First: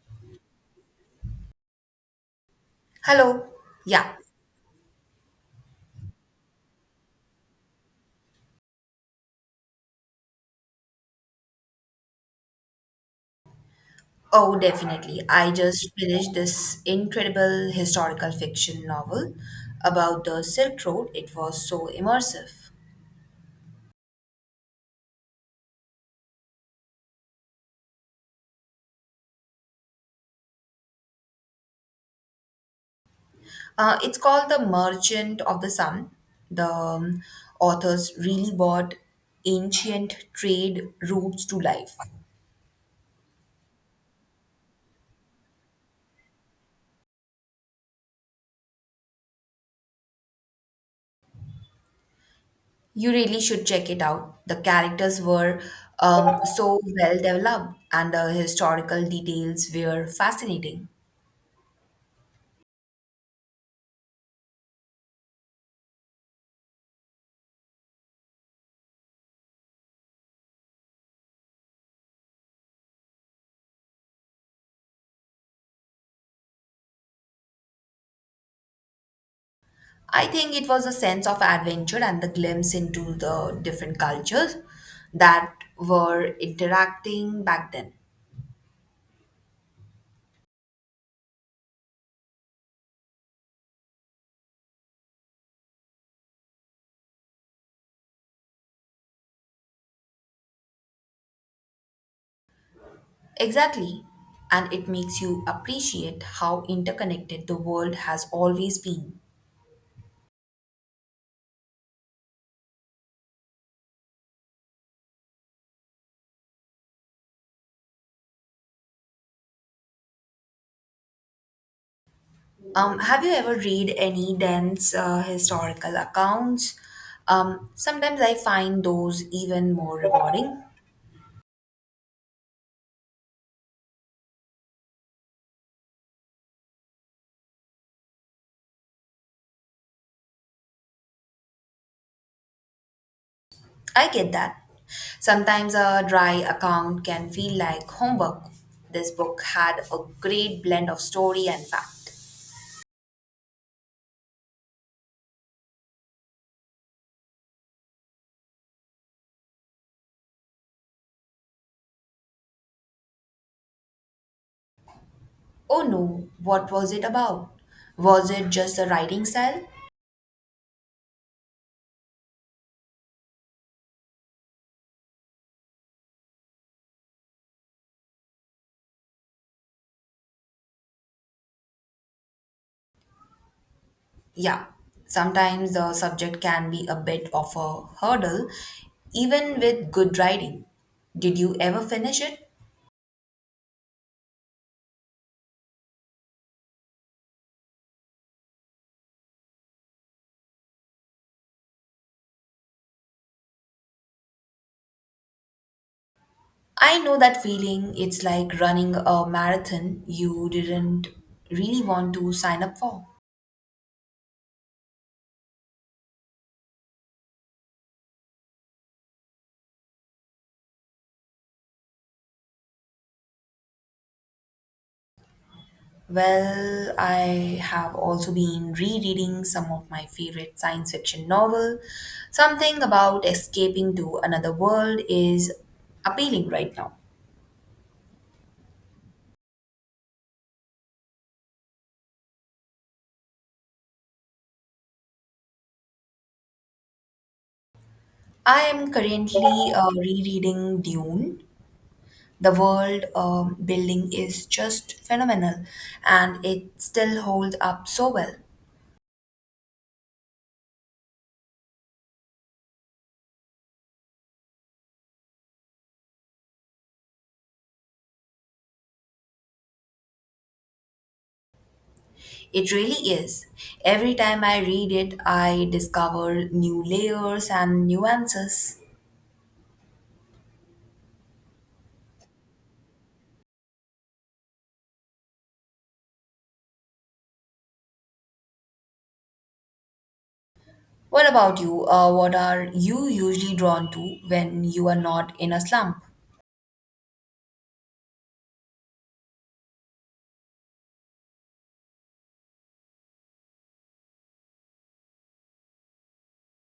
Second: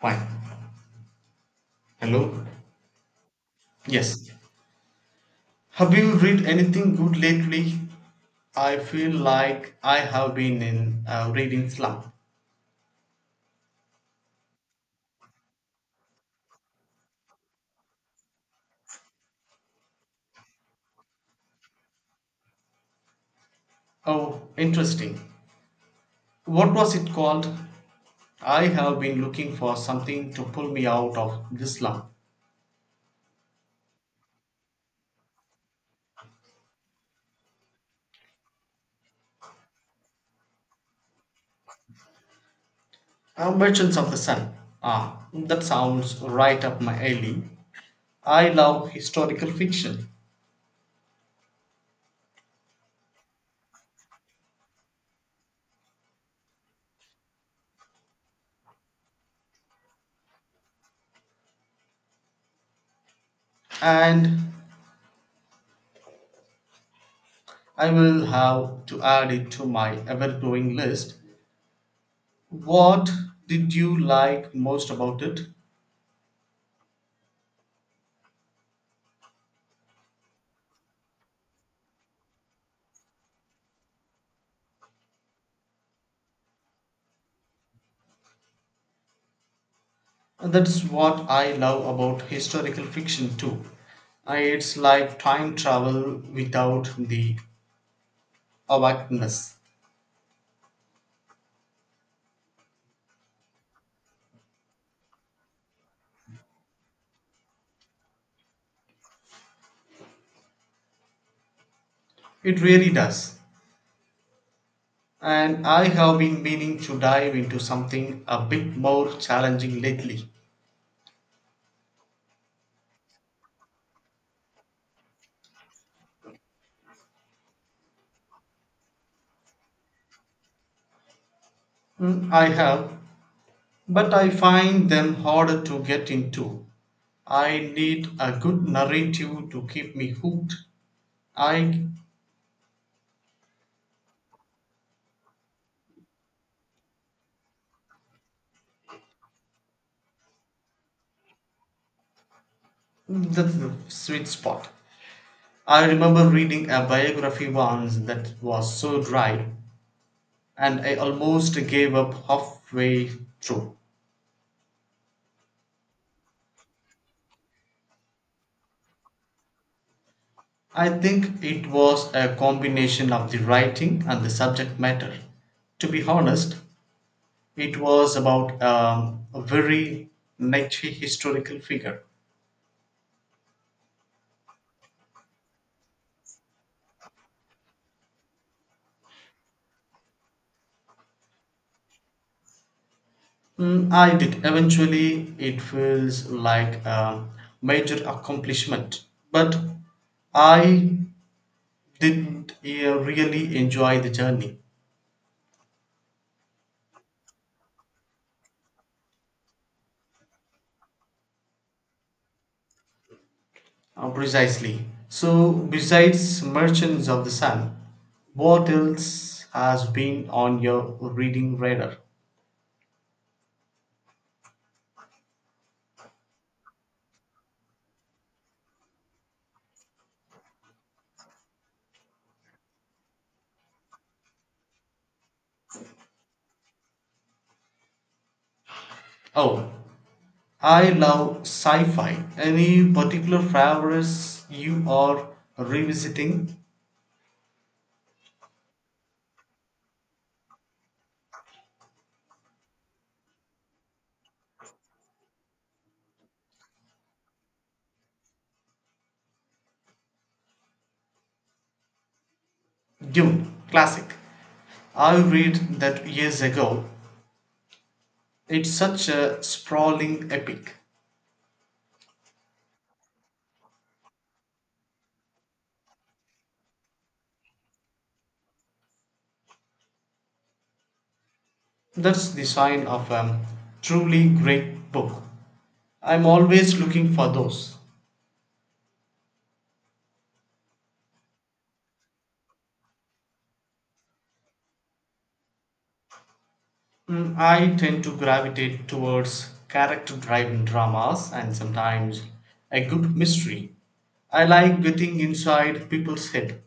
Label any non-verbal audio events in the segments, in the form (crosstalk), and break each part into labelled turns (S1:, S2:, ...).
S1: Fine. Hello?
S2: Hello. Yeah.
S1: Yes. Have you read anything good lately? I feel like I have been in a reading slump.
S2: Oh, definitely. I just finished this incredible historical fiction novel about the Silk Road. It was so immersive.
S1: Oh, interesting. What was it called? I have been looking for something to pull me out of this slump.
S2: It's called The Merchant of the Sun. The authors really brought ancient trade routes to life.
S1: Merchants of the Sun. Ah, that sounds right up my alley. I love historical fiction,
S2: You really should check it out. The characters were so well developed, and the historical details were fascinating.
S1: and I will have to add it to my ever growing list. What did you like most about it?
S2: I think it was a sense of adventure and the glimpse into the different cultures that were interacting back then.
S1: That's what I love about historical fiction too. It's like time travel without the awakeness.
S2: Exactly. And it makes you appreciate how interconnected the world has always been.
S1: It really does. And I have been meaning to dive into something a bit more challenging lately.
S2: Have you ever read any dense historical accounts? Sometimes I find those even more rewarding.
S1: Mm, I have, but I find them harder to get into. I need a good narrative to keep me hooked. I
S2: I get that. Sometimes a dry account can feel like homework. This book had a great blend of story and fact.
S1: that's the sweet spot. I remember reading a biography once that was so dry, and I almost gave up halfway through.
S2: Oh no, what was it about? Was it just the writing style?
S1: I think it was a combination of the writing and the subject matter. To be honest, it was about a very niche historical figure.
S2: Yeah, sometimes the subject can be a bit of a hurdle, even with good writing. Did you ever finish it?
S1: Mm, I did. Eventually, it feels like a major accomplishment, but I didn't really enjoy the journey.
S2: I know that feeling. It's like running a marathon you didn't really want to sign up for.
S1: Precisely. So, besides Merchants of the Sun, what else has been on your reading radar?
S2: Well, I have also been rereading some of my favorite science fiction novel. Something about escaping to another world is appealing right now.
S1: Oh, I love sci fi. Any particular favorites you are revisiting?
S2: I am currently rereading Dune. The world building is just phenomenal and it still holds up so well.
S1: Dune, classic. I read that years ago. It's such a sprawling epic.
S2: It really is. Every time I read it, I discover new layers and nuances.
S1: That's the sign of a truly great book. I'm always looking for those.
S2: What about you? What are you usually drawn to when you are not in a slump?
S1: Mm, I tend to gravitate towards character driven dramas and sometimes a good mystery. I like getting inside people's head.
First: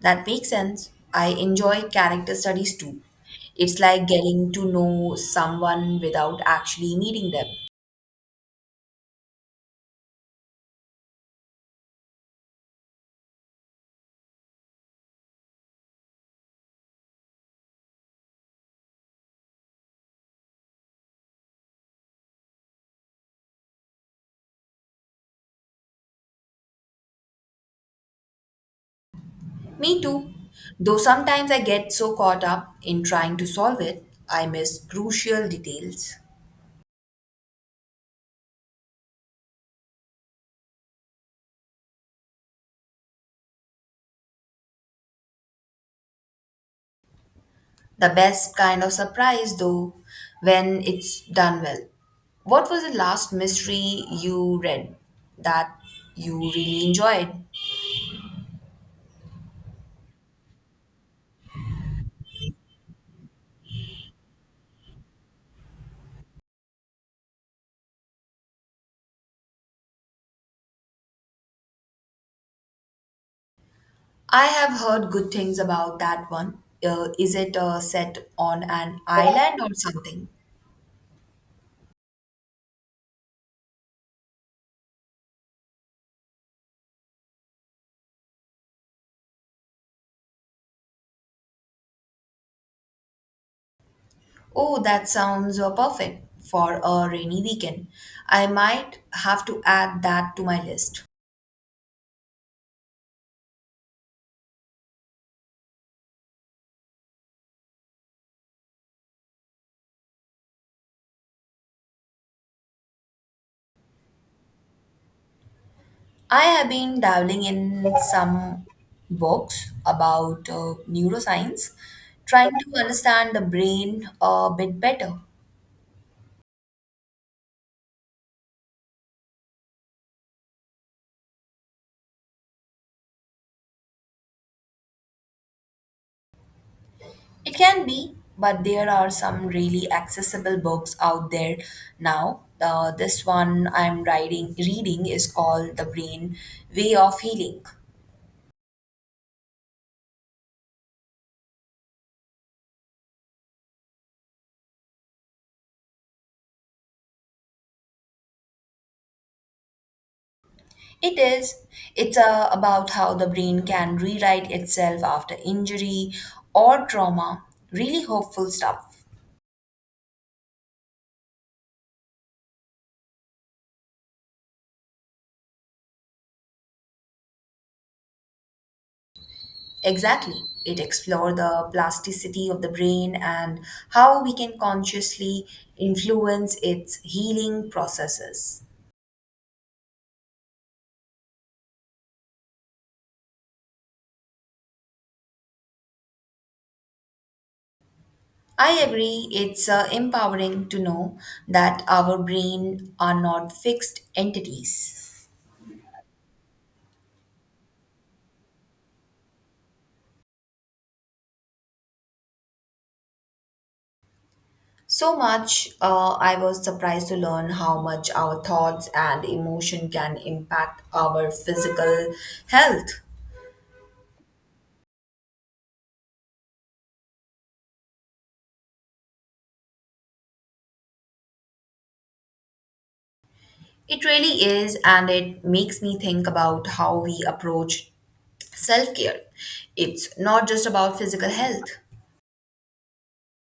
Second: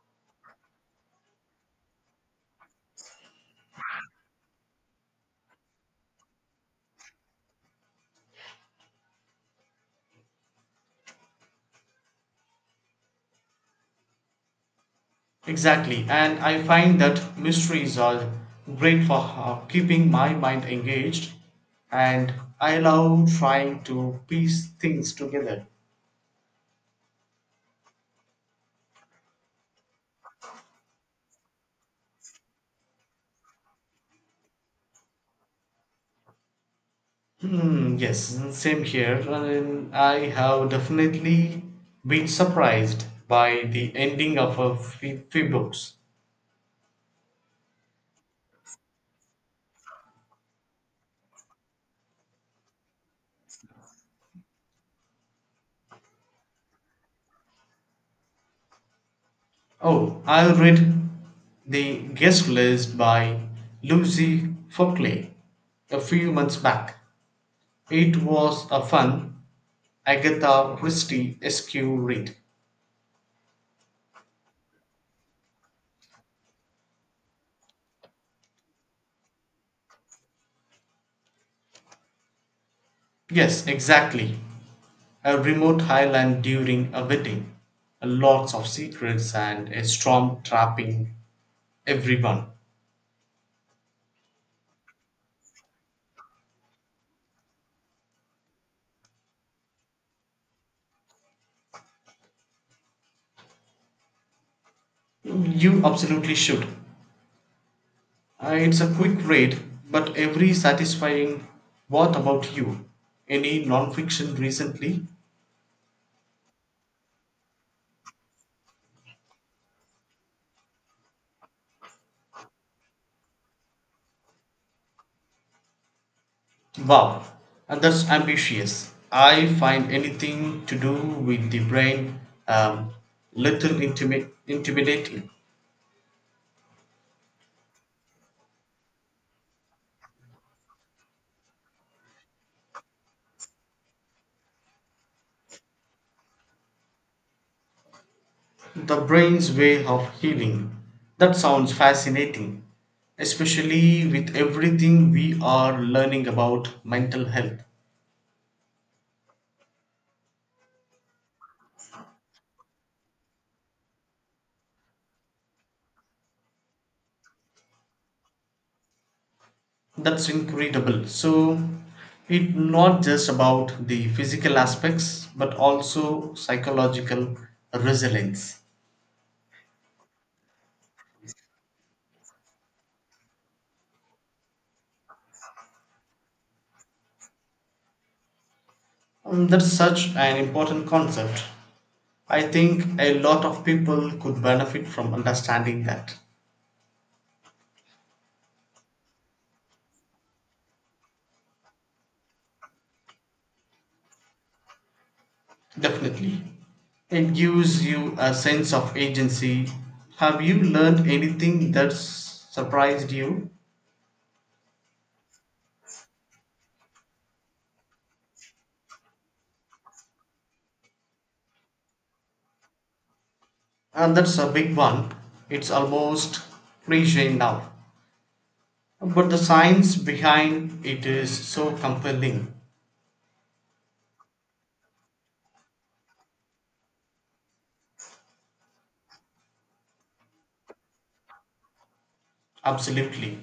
S2: That makes sense. I enjoy character studies too. It's like getting to know someone without actually meeting them.
S1: Exactly, and I find that mysteries are great for keeping my mind engaged, and I love trying to piece things together.
S2: Me too. Though sometimes I get so caught up in trying to solve it, I miss crucial details.
S1: Hmm, yes, same here. And I have definitely been surprised by the ending of a few books.
S2: The best kind of surprise, though, when it's done well. What was the last mystery you read that you really enjoyed?
S1: Oh, I read The Guest List by Lucy Fockley a few months back. It was a fun Agatha Christie esque read.
S2: I have heard good things about that one. Is it set on an island or something?
S1: Yes, exactly. A remote highland during a wedding. Lots of secrets and a storm trapping everyone.
S2: Oh, that sounds perfect for a rainy weekend. I might have to add that to my list.
S1: You absolutely should. It's a quick read, but every satisfying. What about you? Any non-fiction recently?
S2: I have been dabbling in some books about neuroscience, trying to understand the brain a bit better.
S1: Wow, and that's ambitious. I find anything to do with the brain um, little intimidating.
S2: It can be, but there are some really accessible books out there now. This one reading is called The Brain Way of Healing.
S1: The brain's way of healing. That sounds fascinating, especially with everything we are learning about mental health.
S2: It is. It's about how the brain can rewrite itself after injury or trauma. Really hopeful stuff.
S1: That's incredible. So, it's not just about the physical aspects, but also psychological resilience.
S2: Exactly. It explores the plasticity of the brain and how we can consciously influence its healing processes.
S1: That's such an important concept. I think a lot of people could benefit from understanding that.
S2: I agree, it's empowering to know that our brain are not fixed entities.
S1: Definitely. It gives you a sense of agency. Have you learned anything that's surprised you?
S2: So much, I was surprised to learn how much our thoughts and emotion can impact our physical health.
S1: And that's a big one. It's almost cliche now. But the science behind it is so compelling.
S2: It really is, and it makes me think about how we approach self care. It's not just about physical health.
S1: Absolutely.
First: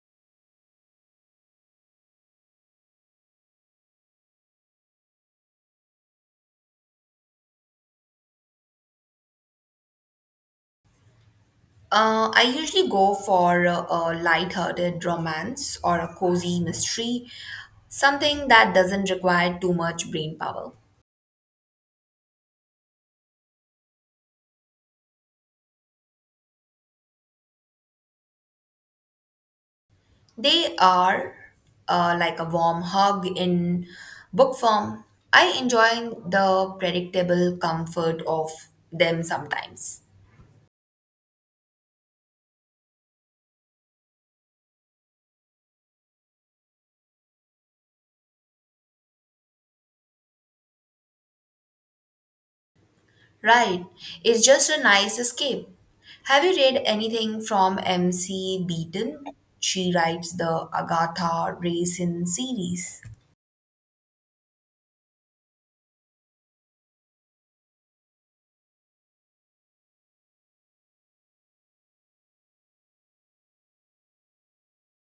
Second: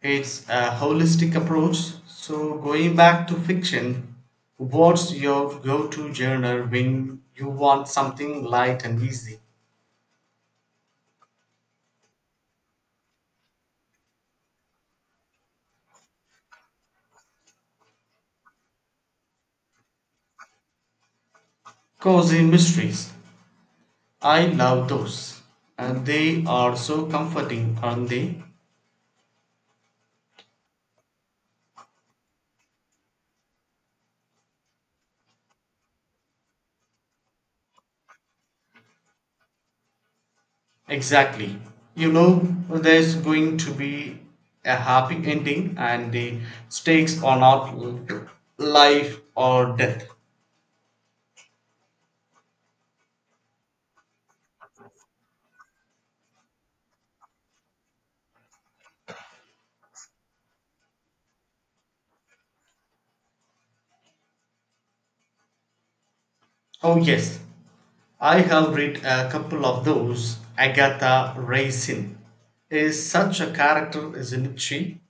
S1: It's a holistic approach. So, going back to fiction, what's your go to genre when you want something light and easy?
S2: I usually go for a light-hearted romance or a cozy mystery, something that doesn't require too much brain power.
S1: Cozy mysteries. I love those. And they are so comforting, aren't they?
S2: They are like a warm hug in book form. I enjoy the predictable comfort of them sometimes.
S1: Exactly. You know, there's going to be a happy ending, and the stakes are not life or death.
S2: Right, it's just a nice escape. Have you read anything from M.C. Beaton? She writes the Agatha Raisin series.
S1: Oh, yes. I have read a couple of those. Agatha Raisin is such a character, isn't she?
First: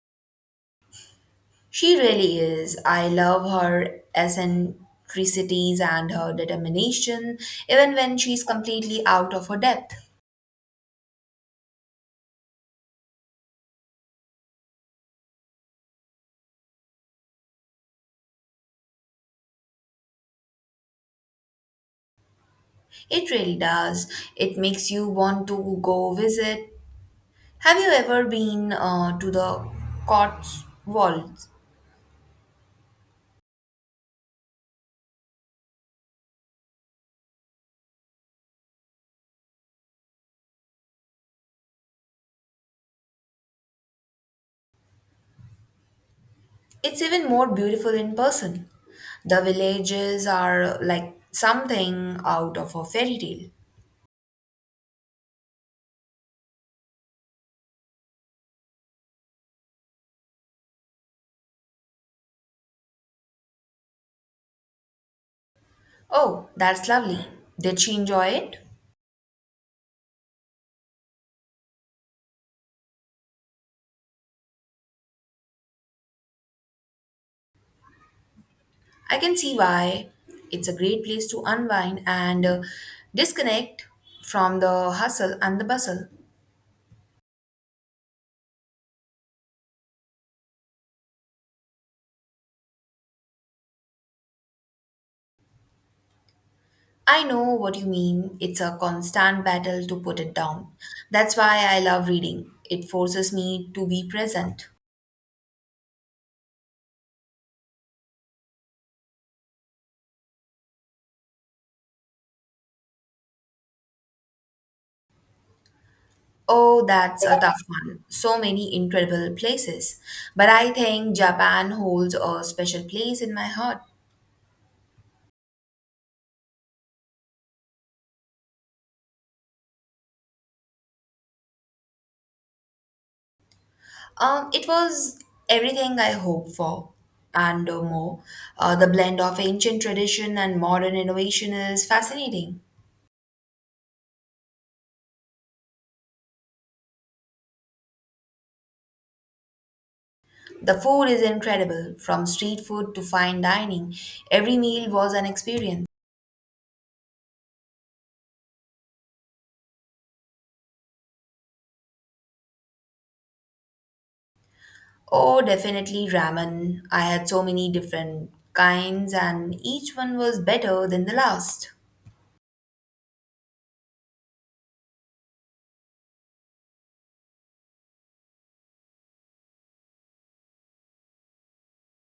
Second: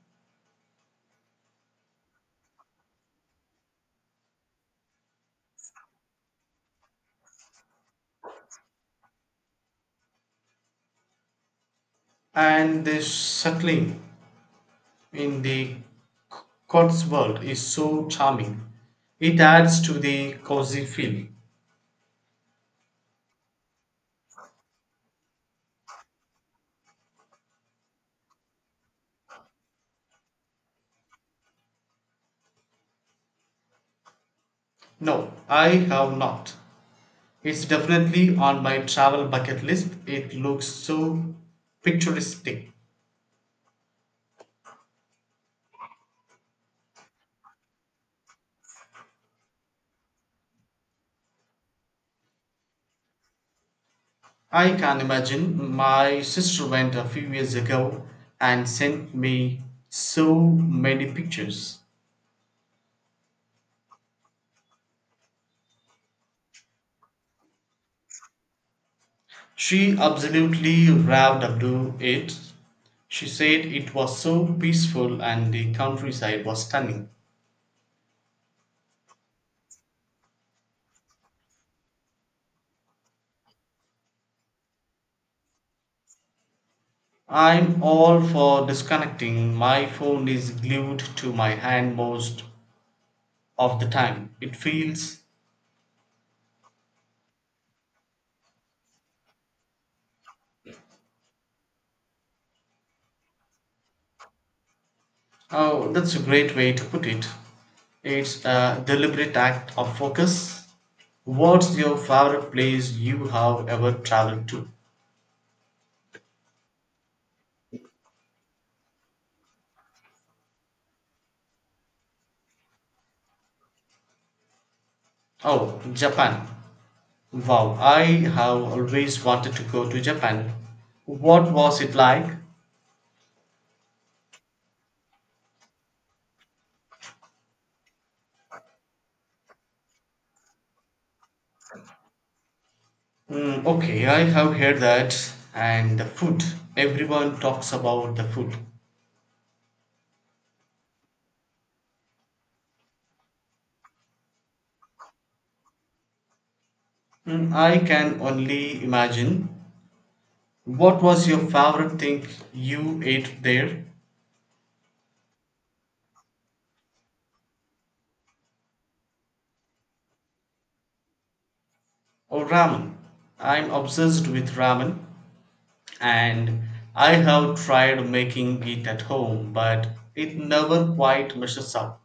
S2: She really is. I love her eccentricities and her determination, even when she's completely out of her depth.
S1: And the settling in the world is so charming. It adds to the cozy feel.
S2: It really does. It makes you want to go visit. Have you ever been to the Cotswolds?
S1: No, I have not. It's definitely on my travel bucket list. It looks so picturesque.
S2: It's even more beautiful in person. The villages are like something out of a fairy tale.
S1: I can imagine. My sister went a few years ago and sent me so many pictures.
S2: Oh, that's lovely. Did she enjoy it?
S1: She absolutely raved about it. She said it was so peaceful and the countryside was stunning.
S2: I can see why it's a great place to unwind and disconnect from the hustle and the bustle.
S1: I'm all for disconnecting. My phone is glued to my hand most of the time. It feels
S2: I know what you mean. It's a constant battle to put it down. That's why I love reading. It forces me to be present.
S1: oh, that's a great way to put it. It's a deliberate act of focus. What's your favorite place you have ever traveled to?
S2: Oh, that's a tough one. So many incredible places. But I think Japan holds a special place in my heart.
S1: Oh, Japan. Wow, I have always wanted to go to Japan. What was it like?
S2: It was everything I hoped for and more. The blend of ancient tradition and modern innovation is fascinating.
S1: Mm, okay, I have heard that. And the food. Everyone talks about the food.
S2: The food is incredible, from street food to fine dining. Every meal was an experience.
S1: Mm, I can only imagine. What was your favorite thing you ate there?
S2: Oh, definitely ramen. I had so many different kinds, and each one was better than the last.
S1: Oh, ramen. I'm obsessed with ramen and I have tried making it at home, but it never quite measures up.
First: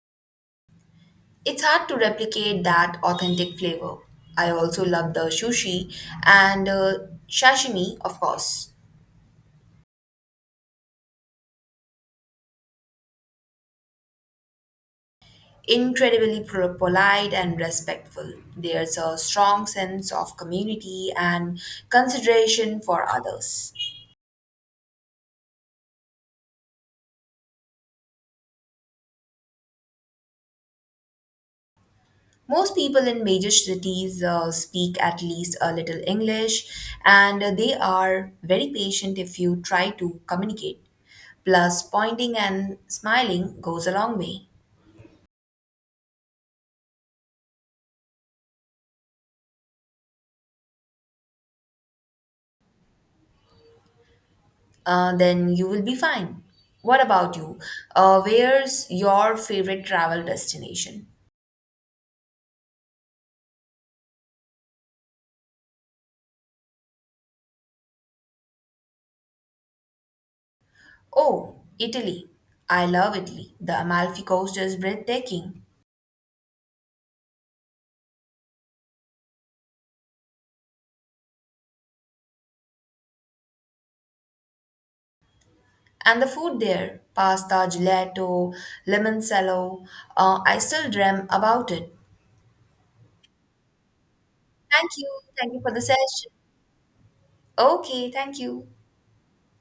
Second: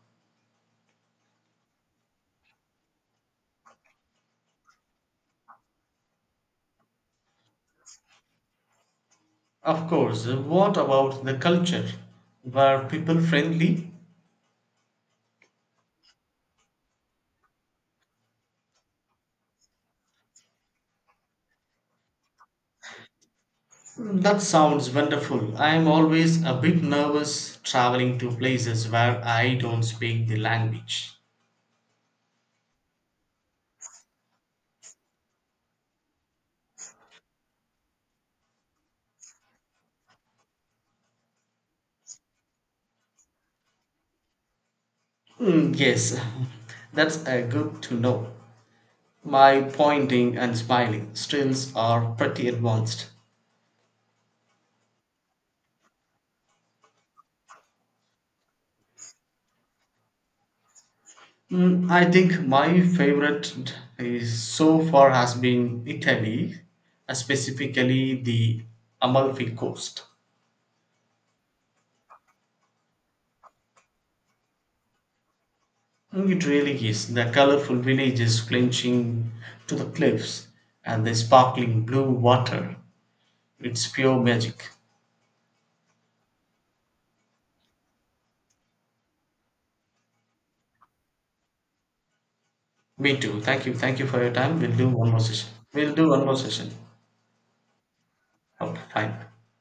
S2: It's hard to replicate that authentic flavor. I also love the sushi and sashimi, of course.
S1: Of course, what about the culture? Were people friendly?
S2: Incredibly polite and respectful. There's a strong sense of community and consideration for others.
S1: That sounds wonderful. I'm always a bit nervous traveling to places where I don't speak the language.
S2: Most people in major cities speak at least a little English, and they are very patient if you try to communicate. Plus, pointing and smiling goes a long way.
S1: Mm, yes, (laughs) that's good to know. My pointing and smiling skills are pretty advanced.
S2: Then you will be fine. What about you? Where's your favorite travel destination?
S1: Mm, I think my favorite is so far has been Italy, specifically the Amalfi Coast.
S2: Oh, Italy. I love Italy. The Amalfi Coast is breathtaking.
S1: Mm, it really is the colorful villages flinching to the cliffs and the sparkling blue water. It's pure magic.
S2: And the food there, pasta, gelato, limoncello, I still dream about it.
S1: Me too. Thank you. Thank you for your time. We'll do
S2: Thank
S1: one more
S2: you.
S1: session.
S2: Thank you for the
S1: We'll do one
S2: session.
S1: more session.
S2: Okay, thank you.
S1: Okay, fine.